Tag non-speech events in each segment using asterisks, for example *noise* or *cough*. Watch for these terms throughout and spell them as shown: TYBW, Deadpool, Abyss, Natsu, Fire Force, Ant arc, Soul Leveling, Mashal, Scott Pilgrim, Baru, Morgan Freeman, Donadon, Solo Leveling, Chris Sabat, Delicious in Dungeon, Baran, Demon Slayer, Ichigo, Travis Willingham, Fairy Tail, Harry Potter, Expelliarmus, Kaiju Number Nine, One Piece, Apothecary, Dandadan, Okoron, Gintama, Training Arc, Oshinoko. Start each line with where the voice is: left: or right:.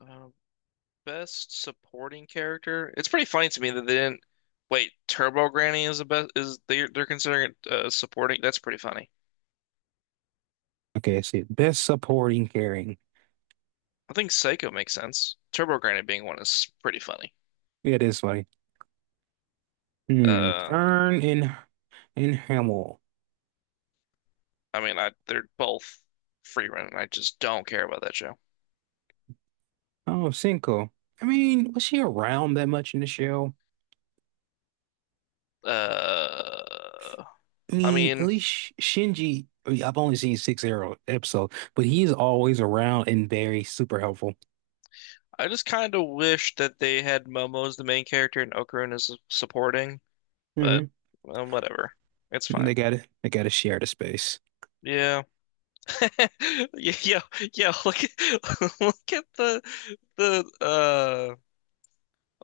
left: Uh, Best supporting character. It's pretty funny to me that they didn't. Wait, Turbo Granny is the best. Is they're considering it supporting? That's pretty funny.
right: Okay, I see. Best supporting caring.
left: I think Psycho makes sense. Turbo Granny being one is pretty funny.
right: Yeah, it is funny. Hmm.
left: Uh,
right: Fern and Hamill.
left: I mean, I they're both free running. I just don't care about that show.
right: Oh, Cinco. I mean, was she around that much in the show?
left: Uh,
right: I
left: I
right: mean, at
left: mean,
right: least Shinji. I mean, I've only seen six arrow episode, but he's always around and very super helpful.
left: I just kind of wish that they had Momo as the main character and Okarun as supporting, but
right: Mhm.
left: whatever. It's fine.
right: They gotta share the space.
left: Yeah. *laughs* Yo, look at *laughs* look at the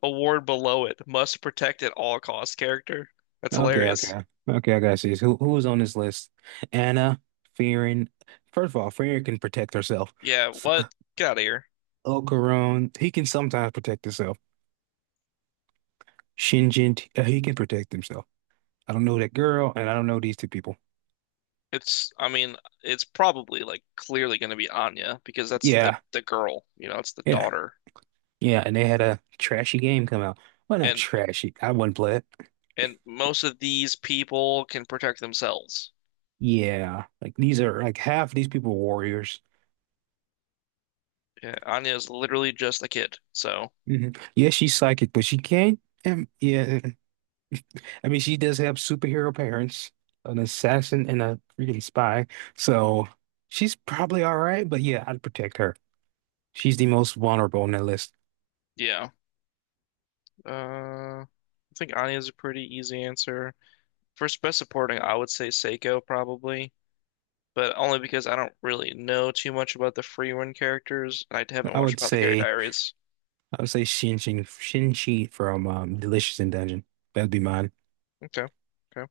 left: award below it. Must protect at all costs character. That's
right: Okay,
left: hilarious.
right: okay. Okay, I gotta see this. Who was on this list? Anna, Fearing. First of all, Fearing can protect herself.
left: Yeah,
right: S-
left: what? Get out of here.
right: Ocaron, he can sometimes protect himself. Shinjin, he can protect himself. I don't know that girl, and I don't know these two people.
left: It's I mean, it's probably like clearly gonna be Anya because that's the
right: Yeah,
left: the girl, it's the
right: yeah,
left: daughter.
right: yeah. And they had a trashy game come out. Well, not
left: And
right: trashy. I wouldn't play it.
left: and most of these people can protect themselves.
right: Yeah, like these are like half of these people are warriors.
left: Yeah, Anya is literally just a kid. So,
right: Hmm Yeah, she's psychic, but she can't. Yeah, I mean, she does have superhero parents, an assassin and a freaking spy. So she's probably all right, but yeah, I'd protect her. She's the most vulnerable on that list.
left: yeah. I think Anya's a pretty easy answer. For best supporting, I would say Seiko probably, but only because I don't really know too much about the Freewind characters. I haven't
right: I
left: watched
right: would
left: about the Gary
right: say
left: Diaries.
right: I would say Shinchi Shin from Delicious in Dungeon. That'd be mine.
left: Okay. Okay.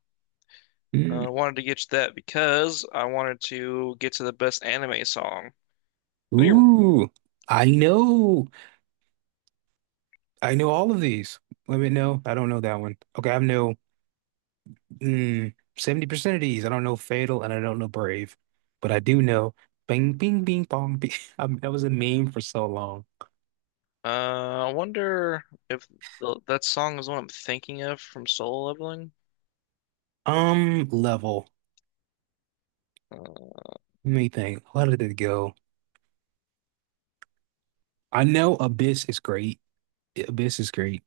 right: Mm.
left: I wanted to get you that because I wanted to get to the best anime song. Let me-
right: Ooh, I know. I know all of these. Let me know. I don't know that one. Okay, I know. Mm, 70% of these. I don't know Fatal and I don't know Brave, but I do know Bing Bing Bing Bong Bing. *laughs* I mean, that was a meme for so long.
left: I wonder if that song is what I'm thinking of from Solo Leveling.
right: Level.
left: Uh,
right: Let me think. Where did it go? I know Abyss is great. Abyss is great.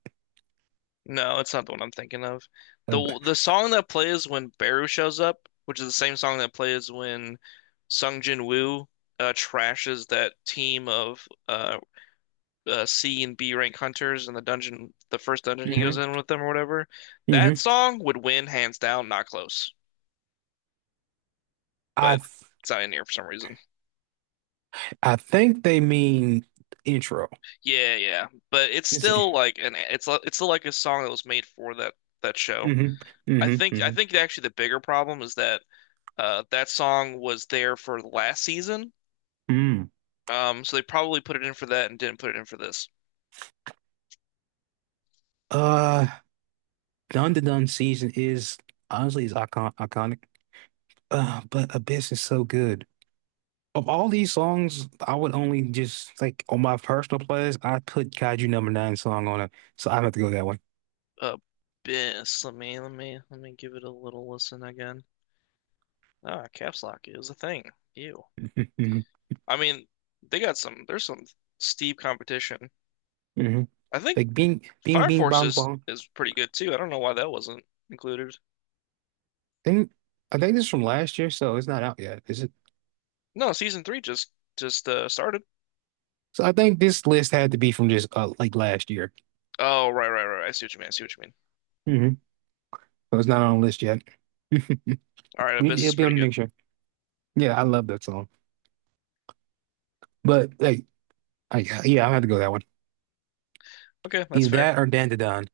left: No, it's not the one I'm thinking of.
right: Ab
left: The song that plays when Baru shows up, which is the same song that plays when Sung Jin Woo trashes that team of C and B rank hunters in the dungeon, the first dungeon he goes
right: hmm
left: in with them or whatever. That
right: hmm
left: song would win hands down, not close.
right: I
left: But
right: th-
left: it's not in here for some reason.
right: I think they mean intro.
left: Yeah, yeah. But it's
right: Is it?
left: still like an it's still like a song that was made for that show.
right: Hmm
left: I
right: hmm
left: think I
right: hmm
left: think actually the bigger problem is that. That song was there for last season,
right: Mm.
left: so they probably put it in for that and didn't put it in for this.
right: Uh, Dun Dun Dun season is honestly is iconic. But Abyss is so good. Of all these songs, I would only just like on my personal playlist, I put Kaiju Number Nine song on it, so I have to go that way.
left: Uh, Bis. Let me give it a little listen again. Ah, caps lock is a thing. Ew.
right: *laughs*
left: I mean, they got some. There's some steep competition.
right: hmm
left: I think
right: Like Bing, Bing,
left: Fire
right: Bing,
left: Force
right: Bong,
left: is
right: Bong.
left: is pretty good too. I don't know why that wasn't included.
right: I think I think this is from last year, so it's not out yet, is it?
left: No, season three just started.
right: So I think this list had to be from just like last year.
left: Oh, right. I see what you mean. I see what you mean.
right: Hmm So it's not on the list yet. *laughs*
left: All right, Abyss
right: It'll
left: is
right: be
left: pretty
right: on the
left: good.
right: next year. Yeah, I love that song, but like, I, yeah, I have to go that one.
left: Okay, that's
right: Either
left: fair.
right: that or Dandadan,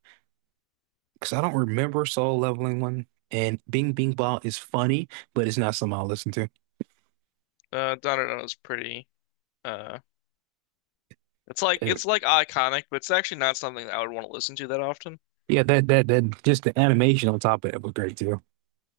right: because I don't remember Soul Leveling one. And Bing Bing Ball is funny, but it's not something I'll listen to.
left: Donadon is pretty uh it's like
right: Uh,
left: it's like iconic, but it's actually not something that I would want to listen to that often.
right: yeah, that just the animation on top of it was great too.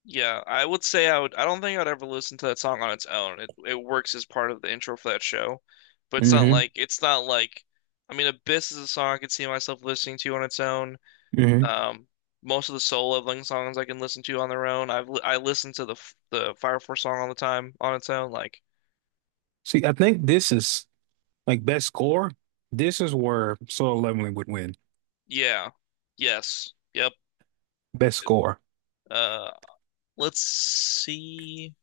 left: Yeah, I would. I don't think I'd ever listen to that song on its own. It works as part of the intro for that show, but it's not
right: Hmm
left: like it's not like. I mean, Abyss is a song I could see myself listening to on its own.
right: hmm
left: Um, Most of the soul leveling songs I can listen to on their own. I listen to the Fire Force song all the time on its own. Like,
right: See, I think this is like best score. This is where Soul Leveling would win.
left: yeah, yes, yep.
right: Best score.
left: Uh, let's see.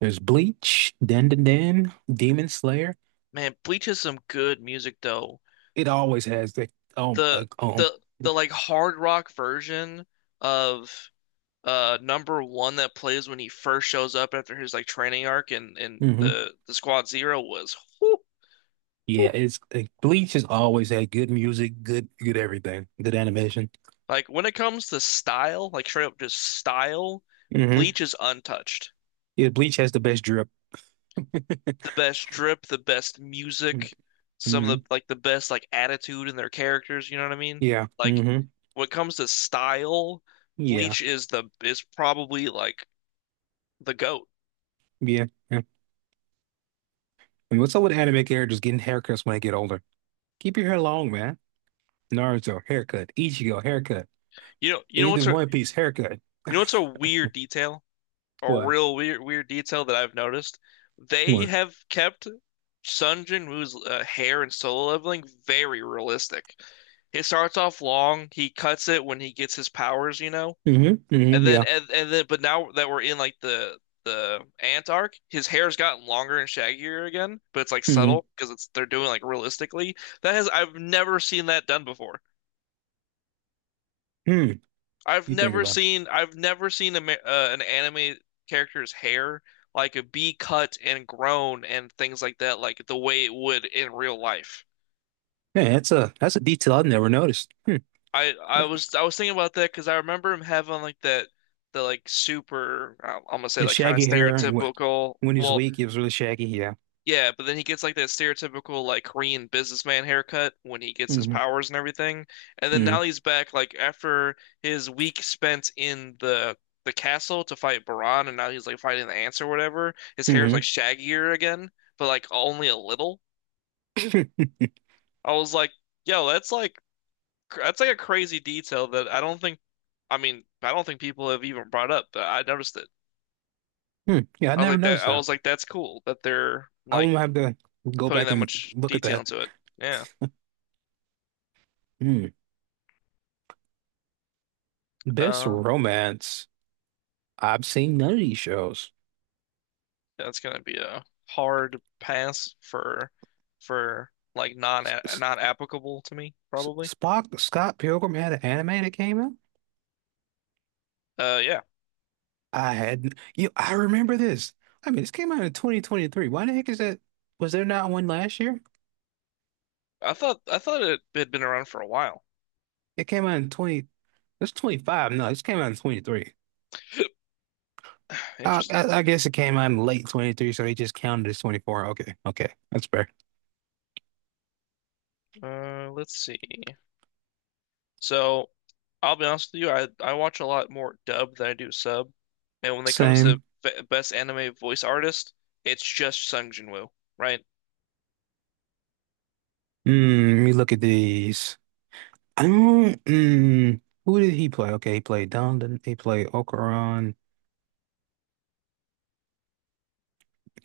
right: There's Bleach, Dan Dan Dan, Demon Slayer.
left: Man, Bleach has some good music though.
right: It always has the um
left: the
right: uh, oh
left: the like hard rock version of number one that plays when he first shows up after his like training arc and
right: hmm
left: the Squad Zero was whew, whew.
right: yeah. It's like Bleach has always had good music, good everything, good animation.
left: Like when it comes to style, like straight up just style,
right: Hmm
left: Bleach is untouched.
right: Yeah, Bleach has the best drip.
left: The best drip, the best music, some of the
right: Hmm
left: like the best like attitude in their characters, you know what I mean?
right: Yeah.
left: Like
right: hmm
left: when it comes to style,
right: Yeah.
left: Bleach is the is probably like the goat.
right: Yeah. Yeah. And what's up with anime characters getting haircuts when they get older? Keep your hair long, man. Naruto, haircut. Ichigo, haircut.
left: You know, you know
right: End
left: what's
right: of One Piece, haircut.
left: You know what's a
right: *laughs*
left: weird detail? A
right: What?
left: real weird detail that I've noticed? They
right: What?
left: have kept Sun Jin Woo's hair in Solo Leveling very realistic. It starts off long, he cuts it when he gets his powers, you know?
right: Hmm
left: And
right: hmm
left: then
right: Yeah.
left: but now that we're in like the Ant arc, his hair's gotten longer and shaggier again, but it's like
right: hmm
left: subtle because it's they're doing like realistically. That has I've never seen that done before.
right: Hmm.
left: I've
right: You think
left: never
right: about it.
left: seen I've never seen an anime character's hair like a be cut and grown and things like that like the way it would in real life.
right: Man, that's a detail I've never noticed. Hmm.
left: I I
right: I-
left: was I was thinking about that because I remember him having like that the like super I'm gonna say
right: The
left: like kind of
right: shaggy hair and
left: stereotypical
right: when he's
left: well
right: weak, it was really shaggy. Yeah.
left: yeah, but then he gets like that stereotypical like Korean businessman haircut when he gets his
right: hmm
left: powers and everything. And then
right: hmm
left: now he's back like after his week spent in the castle to fight Baran and now he's like fighting the ants or whatever. His hair's like
right: hmm
left: shaggier again, but like only a little.
right: Hmm.
left: I was like, yo, that's like that's like a crazy detail that I don't think I mean, I don't think people have even brought up, but I noticed it.
right: Hmm. Yeah, I never noticed
left: I
right: that.
left: was like that's cool that they're
right: I
left: like
right: won't have to go
left: putting
right: back
left: that
right: and
left: much
right: look at
left: detail
right: that.
left: into it. Yeah.
right: Hmm. Best
left: Um,
right: romance. I've seen none of these shows.
left: that's gonna be a hard pass for like non
right: S-
left: not applicable to me, probably.
right: Spock, Scott Pilgrim had an anime that came out.
left: Yeah.
right: I had, you, I remember this. I mean, this came out in 2023. Why the heck is that? Was there not one last year?
left: I thought it had been around for a while.
right: It came out in 20, it's 25. No, this came out in 23.
left: *sighs* Interesting.
right: I guess it came out in late 23, so they just counted as 24. Okay, okay, that's fair.
left: Let's see. So, I'll be honest with you. I watch a lot more dub than I do sub, and when it comes to
right: Same.
left: best anime voice artist, it's just Sung Jin Woo, right?
right: Mm, let me look at these. Mm, mm. Who did he play? Okay, he played Don, he played Okoron.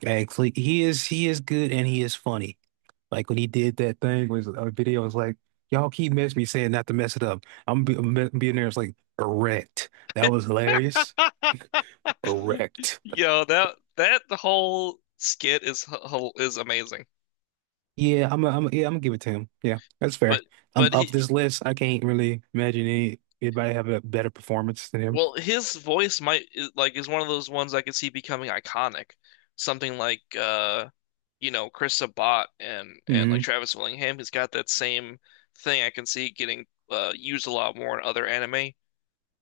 right: Actually, he is good and he is funny. Like when he did that thing was a video was like, y'all keep messing me saying not to mess it up. Being there. It's like erect. That was hilarious.
left: *laughs*
right: Erect.
left: Yo, that whole skit is is amazing.
right: Yeah, yeah, I'm gonna give it to him. Yeah, that's fair.
left: But
right: I'm
left: but
right: up
left: he
right: this list. I can't really imagine anybody have a better performance than him.
left: Well, his voice might is- like is one of those ones I could see becoming iconic. Something like you know, Chris Sabat and like
right: Hmm
left: Travis Willingham, he's got that same thing I can see getting used a lot more in other anime.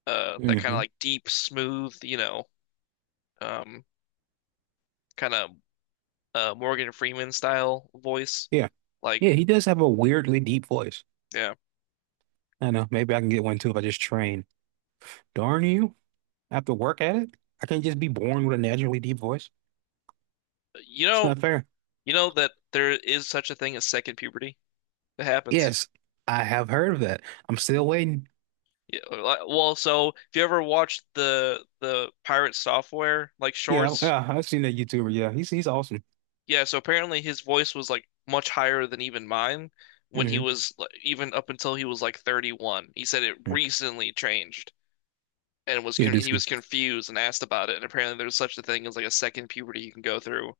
left: That kind of
right: hmm
left: like deep, smooth, you know, um kind of Morgan Freeman style voice.
right: Yeah, yeah,
left: Like,
right: he does have a weirdly deep voice.
left: yeah.
right: I know. Maybe I can get one too if I just train. Darn you. I have to work at it. I can't just be born with a naturally deep voice.
left: You
right: It's
left: know,
right: not fair.
left: you know that there is such a thing as second puberty. It happens.
right: Yes, I have heard of that. I'm still waiting.
left: Yeah, well, so if you ever watched the pirate software like
right: Yeah,
left: shorts,
right: yeah, I've seen that YouTuber. Yeah, he's awesome.
left: yeah, so apparently his voice was like much higher than even mine when he
right: Hmm
left: was like, even up until he was like 31. He said it recently changed and was
right: Yeah,
left: con
right: this
left: he
right: guy.
left: was confused and asked about it. And apparently there's such a thing as like a second puberty you can go through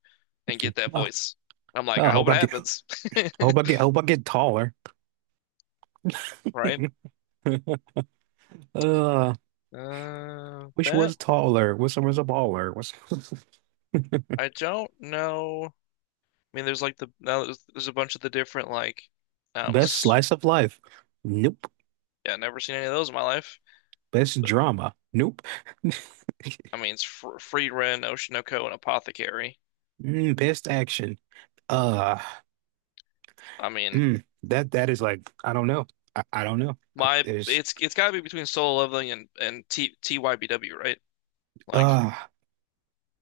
left: and
right: Mhm.
left: get that
right: Oh,
left: voice. I'm like,
right: I
left: I hope
right: hope
left: it
right: I get, I
left: happens. *laughs*
right: I hope I get taller.
left: Right?
right: *laughs* Uh, which
left: That
right: was taller. Which one was a baller. What's *laughs*
left: I don't know. I mean, there's like the now there's a bunch of the different like, um,
right: best
left: s-
right: slice of life? Nope.
left: yeah, never seen any of those in my life.
right: Best drama? Nope. *laughs*
left: I mean, it's fr Free Ren, Oshinoko, and Apothecary.
right: Mm, best action? Uh,
left: I mean,
right: mm, that that is like I don't know. I don't know. I,
left: my
right: there's
left: it's got to be between Solo Leveling and T TYBW, right? Like
right: Uh,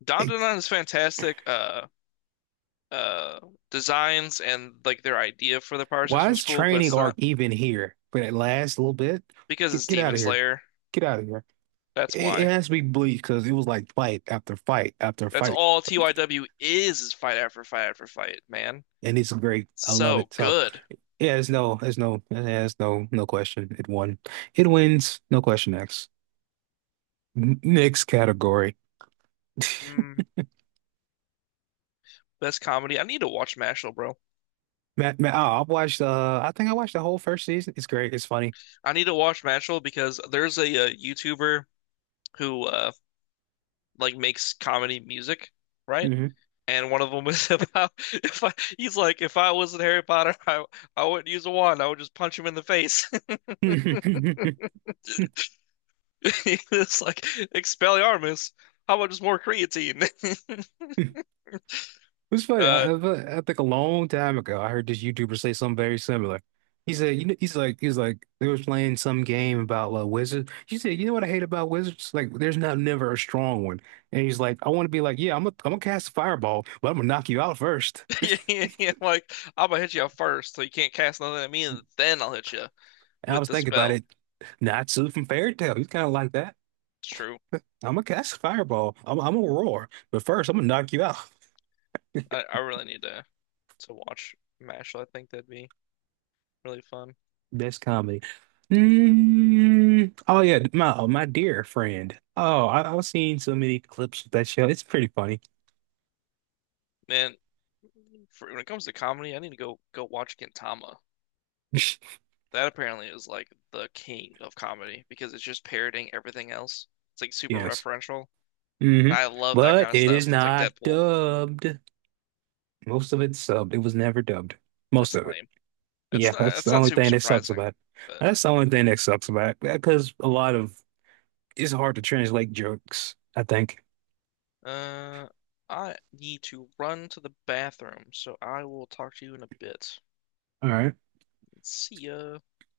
left: Dandadan is fantastic. Uh, Designs and like their idea for the power
right: why
left: system's
right: is
left: cool, but
right: Training
left: it's
right: Arc
left: not
right: even here for that last little bit?
left: because it's
right: Get out
left: Demon
right: of here.
left: Slayer.
right: Get out of here.
left: That's
right: It
left: why.
right: has to be bleak because it was like fight after fight after
left: That's
right: fight,
left: all TYW is fight after fight after fight, man.
right: and it's great. I love
left: So
right: it. So
left: good.
right: yeah, there's no, there's no, there's no, no question. It won. It wins. No question. Next, next category.
left: Mm. Best comedy. I need to watch Mashal, bro.
right: Oh, I've watched. I think I watched the whole first season. It's great. It's funny.
left: I need to watch Mashal because there's a, YouTuber who like makes comedy music, right?
right: Hmm
left: And one of them was about *laughs* if I, he's like, if I wasn't Harry Potter, I wouldn't use a wand. I would just punch him in the face. *laughs*
right: *laughs*
left: It's like Expelliarmus. How about just more creatine? *laughs*
right: It's funny.
left: Uh,
right: I think a long time ago, I heard this YouTuber say something very similar. He said, "You know," he's like, they was playing some game about wizards. He said, "You know what I hate about wizards? Like, there's not never a strong one." And he's like, "I want to be like, yeah, I'm gonna cast a fireball, but I'm gonna knock you out first."
left: *laughs* yeah, yeah, like I'm gonna hit you up first, so you can't cast nothing at me, and then I'll hit you
right: And I
left: with
right: was
left: the
right: thinking about
left: spell.
right: it. Natsu from Fairy Tail, he's kind of like that.
left: It's true.
right: I'm gonna cast a fireball. I'm gonna roar, but first I'm gonna knock you out.
left: I really need to watch Mashal. I think that'd be really fun.
right: Best comedy. Mm, oh yeah, my oh, my dear friend. Oh, I've seen so many clips of that show. It's pretty funny. *laughs*
left: Man, when it comes to comedy, I need to go watch Gintama. That apparently is like the king of comedy because it's just parroting everything else. It's like super
right: Yes.
left: referential.
right: hmm
left: I love that
right: But
left: kind of
right: it is
left: stuff. It's like
right: not
left: Deadpool.
right: dubbed. Most of it's subbed. It was never dubbed. Most
left: That's
right: of it.
left: lame.
right: Yeah, that's
left: That's
right: the
left: not
right: only
left: super
right: thing that sucks
left: surprising.
right: about it.
left: But
right: That's the only thing that sucks about it. Because a lot of it's hard to translate jokes, I think.
left: uh I need to run to the bathroom, so I will talk to you in a bit.
right: All right.
left: See ya.